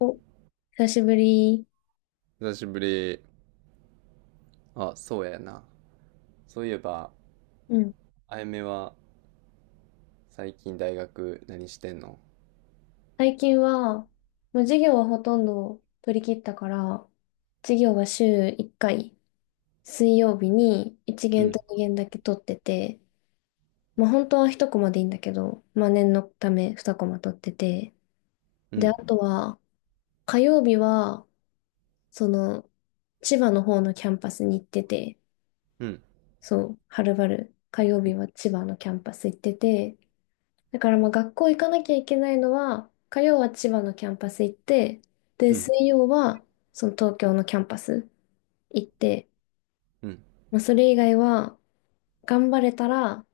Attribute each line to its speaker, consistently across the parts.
Speaker 1: お、久しぶり。
Speaker 2: 久しぶり。あ、そうやな。そういえば、
Speaker 1: うん。
Speaker 2: あやめは最近大学何してんの？
Speaker 1: 最近は、もう授業はほとんど取り切ったから、授業は週1回、水曜日に1
Speaker 2: う
Speaker 1: 限
Speaker 2: ん、
Speaker 1: と2限だけ取ってて、まあ本当は1コマでいいんだけど、まあ念のため2コマ取ってて、
Speaker 2: う
Speaker 1: で、あ
Speaker 2: ん、
Speaker 1: とは、火曜日は、その、千葉の方のキャンパスに行ってて、
Speaker 2: うん、
Speaker 1: そう、はるばる、火曜日は千葉のキャンパス行ってて、だからまあ学校行かなきゃいけないのは、火曜は千葉のキャンパス行って、で、
Speaker 2: うん、
Speaker 1: 水曜はその東京のキャンパス行って、
Speaker 2: うん。
Speaker 1: まあ、それ以外は頑張れたら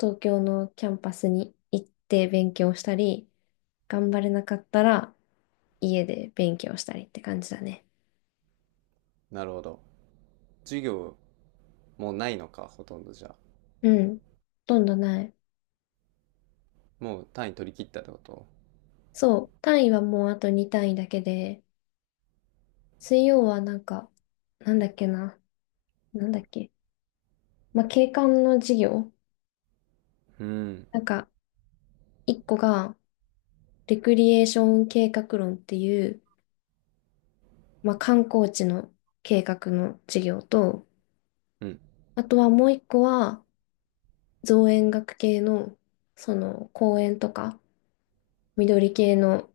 Speaker 1: 東京のキャンパスに行って勉強したり、頑張れなかったら家で勉強したりって感じだね。
Speaker 2: なるほど。授業もうないのか、ほとんどじゃあ。
Speaker 1: うん。ほとんどない。
Speaker 2: もう単位取り切ったってこと？
Speaker 1: そう。単位はもうあと2単位だけで、水曜はなんだっけな。なんだっけ。まあ、景観の授業。
Speaker 2: うん、
Speaker 1: なんか、一個が、レクリエーション計画論っていう、まあ、観光地の計画の事業と、
Speaker 2: うん、うん、
Speaker 1: あとはもう一個は、造園学系の、公園とか、緑系の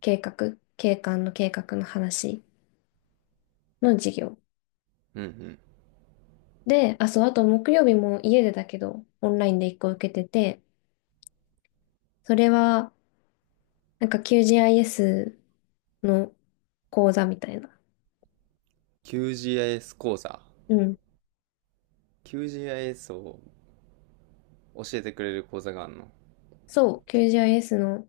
Speaker 1: 計画、景観の計画の話の事業。
Speaker 2: うん。
Speaker 1: で、あ、そう、あと木曜日も家でだけど、オンラインで一個受けてて、それは、なんか QGIS の講座みたいな。
Speaker 2: QGIS 講座。
Speaker 1: うん。
Speaker 2: QGIS を教えてくれる講座があんの？
Speaker 1: そう、QGIS の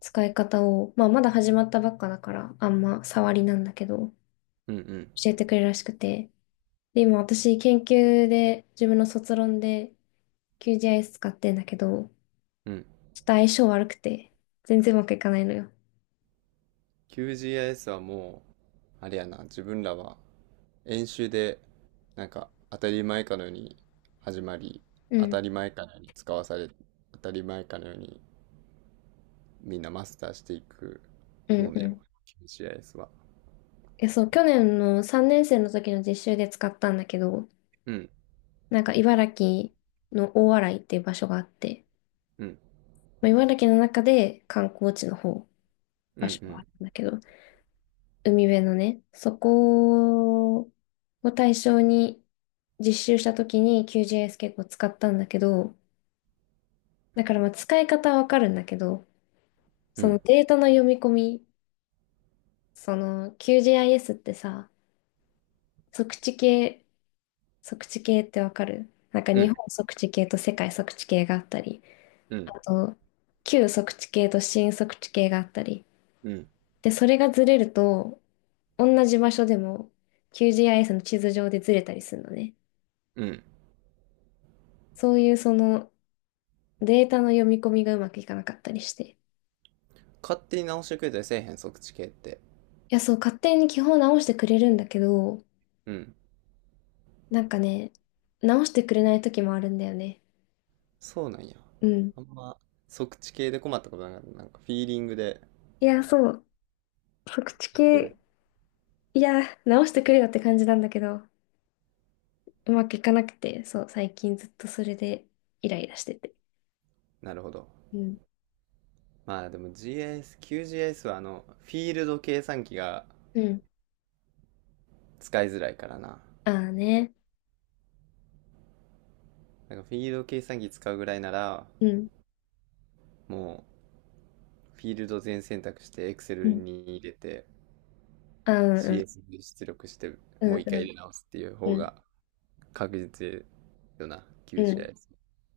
Speaker 1: 使い方を、まあ、まだ始まったばっかだから、あんま触りなんだけど、
Speaker 2: うん、うん、
Speaker 1: 教えてくれるらしくて。で、今私、研究で、自分の卒論で QGIS 使ってんだけど、
Speaker 2: うん。
Speaker 1: ちょっと相性悪くて、全然うまくいかないのよ。
Speaker 2: QGIS はもう、あれやな、自分らは演習でなんか当たり前かのように始まり、
Speaker 1: う
Speaker 2: 当
Speaker 1: ん、
Speaker 2: たり前かのように使わされ、当たり前かのようにみんなマスターしていく
Speaker 1: うん、
Speaker 2: もの
Speaker 1: う
Speaker 2: やわ、
Speaker 1: ん。
Speaker 2: QGIS は。
Speaker 1: え、そう、去年の3年生の時の実習で使ったんだけど、
Speaker 2: うん
Speaker 1: なんか茨城の大洗っていう場所があって、
Speaker 2: うん
Speaker 1: まあ、茨城の中で観光地の方、
Speaker 2: う
Speaker 1: 場
Speaker 2: ん
Speaker 1: 所
Speaker 2: う
Speaker 1: がある
Speaker 2: ん
Speaker 1: んだけど、海辺のね、そこを対象に実習した時に QGIS 結構使ったんだけど、だからまあ使い方はわかるんだけど、
Speaker 2: う
Speaker 1: その
Speaker 2: ん
Speaker 1: データの読み込み、その QGIS ってさ、測地系、測地系ってわかるなんか
Speaker 2: う
Speaker 1: 日
Speaker 2: ん
Speaker 1: 本測地系と世界測地系があったり、
Speaker 2: うん
Speaker 1: あと旧測地系と新測地系があったり。
Speaker 2: うん
Speaker 1: で、それがずれると、同じ場所でも QGIS の地図上でずれたりするのね。
Speaker 2: うん。
Speaker 1: そういうそのデータの読み込みがうまくいかなかったりして。い
Speaker 2: 勝手に直してくれたりせえへん？測地系って。
Speaker 1: や、そう、勝手に基本直してくれるんだけど、
Speaker 2: うん。
Speaker 1: なんかね、直してくれない時もあるんだよね。
Speaker 2: そうなんや。
Speaker 1: うん。
Speaker 2: あんま測地系で困ったことなかった、なんかフィーリングで。
Speaker 1: いや、そう、測知系、いや、直してくれよって感じなんだけど、うまくいかなくて、そう、最近ずっとそれでイライラしてて。
Speaker 2: なるほど。
Speaker 1: うん。
Speaker 2: まあでも、 QGIS はフィールド計算機が
Speaker 1: うん。
Speaker 2: 使いづらいからな。
Speaker 1: ああね。
Speaker 2: なんかフィールド計算機使うぐらいなら、
Speaker 1: うん。
Speaker 2: もうフィールド全選択して
Speaker 1: う
Speaker 2: Excel
Speaker 1: ん。
Speaker 2: に入れて
Speaker 1: ああ、うんうん。
Speaker 2: CS に出力して
Speaker 1: う
Speaker 2: もう
Speaker 1: ん
Speaker 2: 一回
Speaker 1: う
Speaker 2: 入
Speaker 1: ん。
Speaker 2: れ直すっていう方が確実よな、
Speaker 1: うんうん。
Speaker 2: QGIS。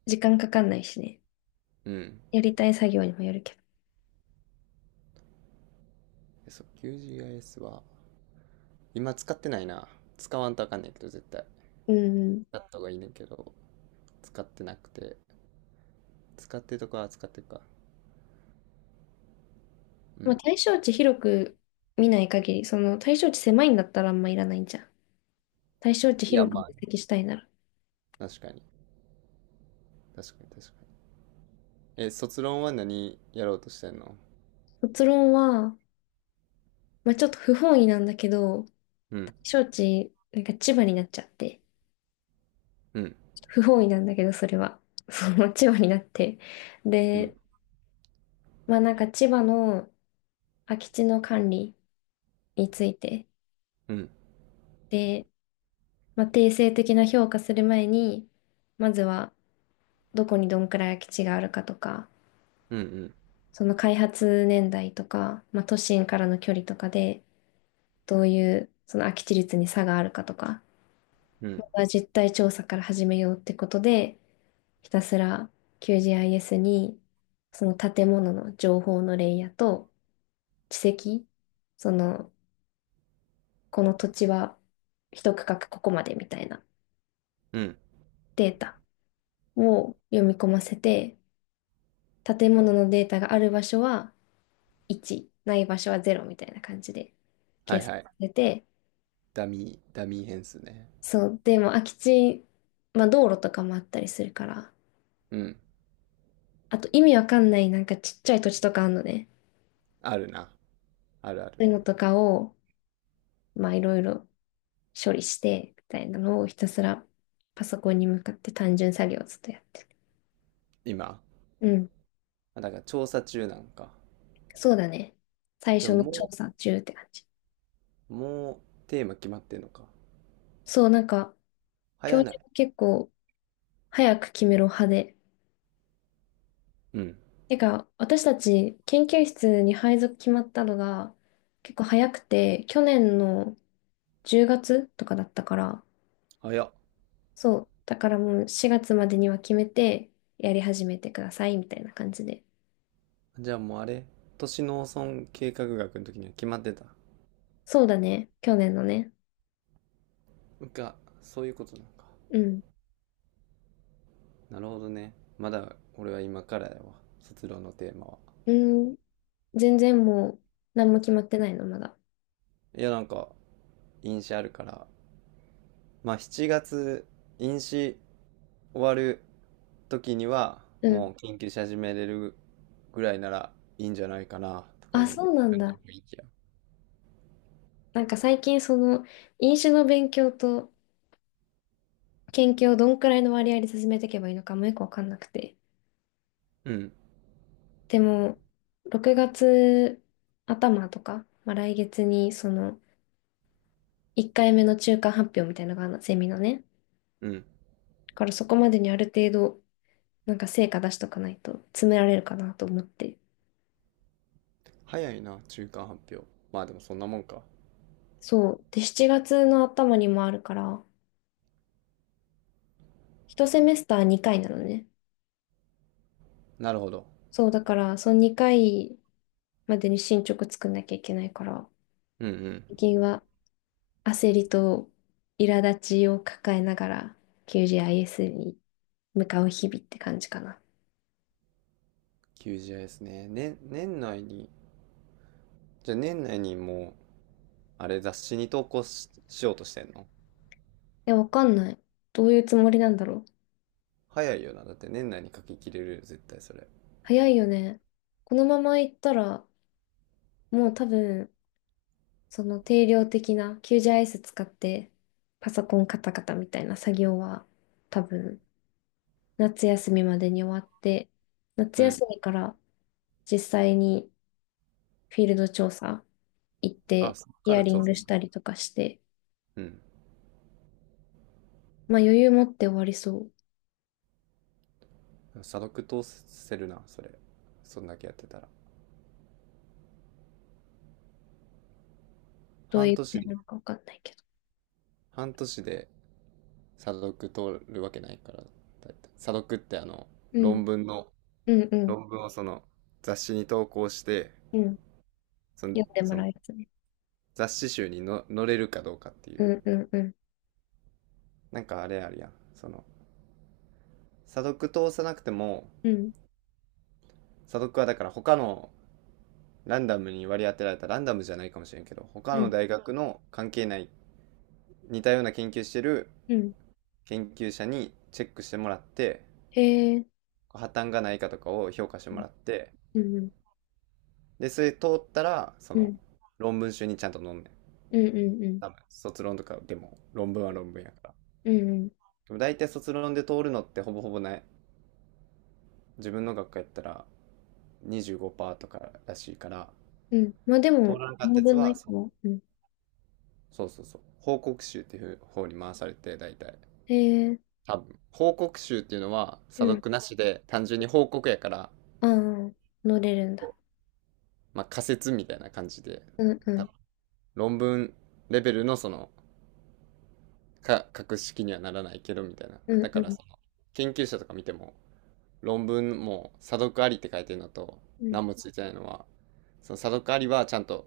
Speaker 1: 時間かかんないしね。
Speaker 2: うん。
Speaker 1: やりたい作業にもよるけど。
Speaker 2: そう、QGIS は今使ってないな。使わんとあかんねんけど、絶対。
Speaker 1: うんうん。
Speaker 2: 使った方がいいねんけど、使ってなくて。使ってるとこは使ってるか。う
Speaker 1: まあ、
Speaker 2: ん。
Speaker 1: 対象値広く見ない限り、その対象値狭いんだったらあんまいらないんじゃん。対象値
Speaker 2: いや、
Speaker 1: 広く分
Speaker 2: ま
Speaker 1: 析したいなら。
Speaker 2: あ、確かに。確かに、確かに。え、卒論は何やろうとしてんの？
Speaker 1: 卒論は、まあ、ちょっと不本意なんだけど、
Speaker 2: う
Speaker 1: 対
Speaker 2: ん、
Speaker 1: 象値、なんか千葉になっちゃって、
Speaker 2: うん、
Speaker 1: 不本意なんだけど、それは。その千葉になって。
Speaker 2: うん。
Speaker 1: で、まあなんか千葉の空き地の管理について、
Speaker 2: うん。
Speaker 1: で、まあ、定性的な評価する前に、まずはどこにどんくらい空き地があるかとか、
Speaker 2: うん
Speaker 1: その開発年代とか、まあ、都心からの距離とかで、どういうその空き地率に差があるかとか、
Speaker 2: うんうん
Speaker 1: また実態調査から始めようってことで、ひたすら QGIS にその建物の情報のレイヤーと地籍、その、この土地は一区画ここまでみたいな
Speaker 2: うん。
Speaker 1: データを読み込ませて、建物のデータがある場所は1、ない場所は0みたいな感じで
Speaker 2: は
Speaker 1: 計
Speaker 2: い
Speaker 1: 算さ
Speaker 2: はい。
Speaker 1: れて、
Speaker 2: ダミー変数ね。
Speaker 1: そう、でも空き地、まあ道路とかもあったりするから、
Speaker 2: うん。
Speaker 1: あと意味わかんないなんかちっちゃい土地とかあるのね。
Speaker 2: あるな。あるある。
Speaker 1: そういうのとかを、まあいろいろ処理して、みたいなのをひたすらパソコンに向かって単純作業をずっとやってる。
Speaker 2: 今。
Speaker 1: うん、
Speaker 2: あ、だから調査中なんか。
Speaker 1: そうだね。最
Speaker 2: で
Speaker 1: 初
Speaker 2: も
Speaker 1: の調
Speaker 2: も
Speaker 1: 査中って感じ。
Speaker 2: う、もうテーマ決まってんのか。
Speaker 1: そう、なんか教
Speaker 2: 早な
Speaker 1: 授
Speaker 2: い？
Speaker 1: が結構早く決めろ派で。
Speaker 2: うん。
Speaker 1: てか、私たち研究室に配属決まったのが結構早くて、去年の10月とかだったから、
Speaker 2: 早っ。
Speaker 1: そう。だからもう4月までには決めて、やり始めてください、みたいな感じで。
Speaker 2: じゃあもうあれ、都市農村計画学の時には決まってた？
Speaker 1: そうだね。去年のね。
Speaker 2: が、そういうことなのか。
Speaker 1: うん。
Speaker 2: なるほどね。まだ俺は今からやわ、卒論のテーマは。
Speaker 1: うん。全然もう、何も決まってないの、まだ。
Speaker 2: いやなんか、印象あるから、まあ7月飲酒終わる時には
Speaker 1: うん。
Speaker 2: もう研究し始めれるぐらいならいいんじゃないかなとか
Speaker 1: あ、
Speaker 2: い
Speaker 1: そ
Speaker 2: う
Speaker 1: うなん
Speaker 2: 感じ
Speaker 1: だ。
Speaker 2: の雰囲気や。
Speaker 1: なんか最近、飲酒の勉強と研究をどんくらいの割合で進めていけばいいのかもよくわかんなくて。
Speaker 2: うん、
Speaker 1: でも、6月頭とか、まあ、来月に、1回目の中間発表みたいなのがあるの、セミのね。
Speaker 2: うん。
Speaker 1: だからそこまでにある程度、なんか成果出しとかないと詰められるかなと思って。
Speaker 2: 早いな、中間発表。まあでもそんなもんか。
Speaker 1: そう。で、7月の頭にもあるから、1セメスター2回なのね。
Speaker 2: なるほど。
Speaker 1: そう、だから、その2回までに進捗作んなきゃいけないから、
Speaker 2: うんうん。
Speaker 1: 最近は焦りと苛立ちを抱えながら QGIS に向かう日々って感じかな。
Speaker 2: QGIS ね。ね、年内に、じゃあ年内にもう、あれ雑誌に投稿しようとしてんの？
Speaker 1: いや、わかんない。どういうつもりなんだろう。
Speaker 2: 早いよな。だって年内に書き切れるよ、絶対それ。
Speaker 1: 早いよね。このまま行ったら、もう多分、その定量的な90アイエス使ってパソコンカタカタみたいな作業は多分夏休みまでに終わって、夏
Speaker 2: うん。
Speaker 1: 休みから実際にフィールド調査行っ
Speaker 2: あ、
Speaker 1: て
Speaker 2: そっ
Speaker 1: ヒ
Speaker 2: か
Speaker 1: ア
Speaker 2: ら
Speaker 1: リ
Speaker 2: 調
Speaker 1: ング
Speaker 2: 査
Speaker 1: し
Speaker 2: する？
Speaker 1: たりとかして、
Speaker 2: うん。
Speaker 1: まあ余裕持って終わりそう。
Speaker 2: 査読通せるな、それ。そんだけやってたら。
Speaker 1: どうい
Speaker 2: 半
Speaker 1: う
Speaker 2: 年
Speaker 1: 点
Speaker 2: で、
Speaker 1: なのかわかんないけど。
Speaker 2: 半年で査読通るわけないから、だいたい。査読って
Speaker 1: うん、
Speaker 2: 論文の、
Speaker 1: うん、うん、
Speaker 2: 論文をその雑誌に投稿して、
Speaker 1: うん。
Speaker 2: その、
Speaker 1: 読んでも
Speaker 2: そ
Speaker 1: ら
Speaker 2: の
Speaker 1: えますね。
Speaker 2: 雑誌集にの載れるかどうかってい
Speaker 1: う
Speaker 2: う。
Speaker 1: ん、うん、うん、
Speaker 2: なんかあれあるやん。その、査読通さなくても、
Speaker 1: うん、
Speaker 2: 査読はだから他のランダムに割り当てられた、ランダムじゃないかもしれんけど、他
Speaker 1: う
Speaker 2: の
Speaker 1: ん、
Speaker 2: 大学の関係ない似たような研究してる
Speaker 1: うん。
Speaker 2: 研究者にチェックしてもらって、
Speaker 1: へえ、
Speaker 2: 破綻がないかとかを評価してもらって、
Speaker 1: うん、うん、
Speaker 2: で、それ通ったら、そ
Speaker 1: う
Speaker 2: の、
Speaker 1: ん、
Speaker 2: 論文集にちゃんと載んねん。
Speaker 1: うん、うん、
Speaker 2: 多分、卒論とかでも、論文は論文やから。
Speaker 1: うん、うん。
Speaker 2: でも大体卒論で通るのってほぼほぼない。自分の学科やったら25%とからしいから、
Speaker 1: うんまあで
Speaker 2: 通
Speaker 1: も、
Speaker 2: らなかっ
Speaker 1: 7
Speaker 2: たやつ
Speaker 1: 分の
Speaker 2: は、
Speaker 1: 1
Speaker 2: そう
Speaker 1: も。うん
Speaker 2: そうそうそう、報告集っていう方に回されて、大体。
Speaker 1: へえ、
Speaker 2: 多分。報告集っていうのは、
Speaker 1: う
Speaker 2: 査
Speaker 1: ん。
Speaker 2: 読なしで、単純に報告やから、
Speaker 1: ああ、乗れるんだ。
Speaker 2: まあ仮説みたいな感じで、
Speaker 1: うんう
Speaker 2: 多
Speaker 1: ん、
Speaker 2: 分論文レベルのそのか、格式にはならないけど、みたいな。
Speaker 1: うん
Speaker 2: だ
Speaker 1: う
Speaker 2: から、
Speaker 1: ん、
Speaker 2: その、研究者とか見ても、論文も、査読ありって書いてるのと、
Speaker 1: うん、
Speaker 2: 何もついてないのは、その査読ありはちゃんと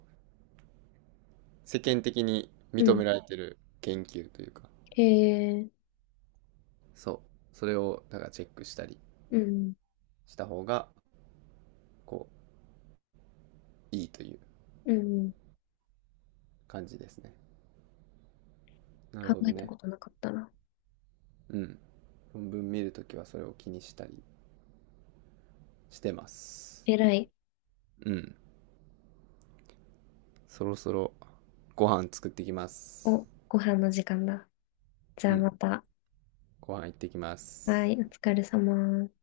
Speaker 2: 世間的に
Speaker 1: う
Speaker 2: 認
Speaker 1: ん。
Speaker 2: められてる研究というか、
Speaker 1: へえ、
Speaker 2: そう、それを、だからチェックしたり
Speaker 1: うん、
Speaker 2: した方が、こう、いいという
Speaker 1: うん。
Speaker 2: 感じですね。なる
Speaker 1: 考
Speaker 2: ほど
Speaker 1: えた
Speaker 2: ね。
Speaker 1: ことなかったな。
Speaker 2: うん。論文見るときはそれを気にしたりしてます。
Speaker 1: えらい。
Speaker 2: うん。そろそろご飯作ってきます。
Speaker 1: お、ご飯の時間だ。じゃ
Speaker 2: う
Speaker 1: あ
Speaker 2: ん。
Speaker 1: また。
Speaker 2: ご飯行ってきま
Speaker 1: は
Speaker 2: す。
Speaker 1: い、お疲れ様。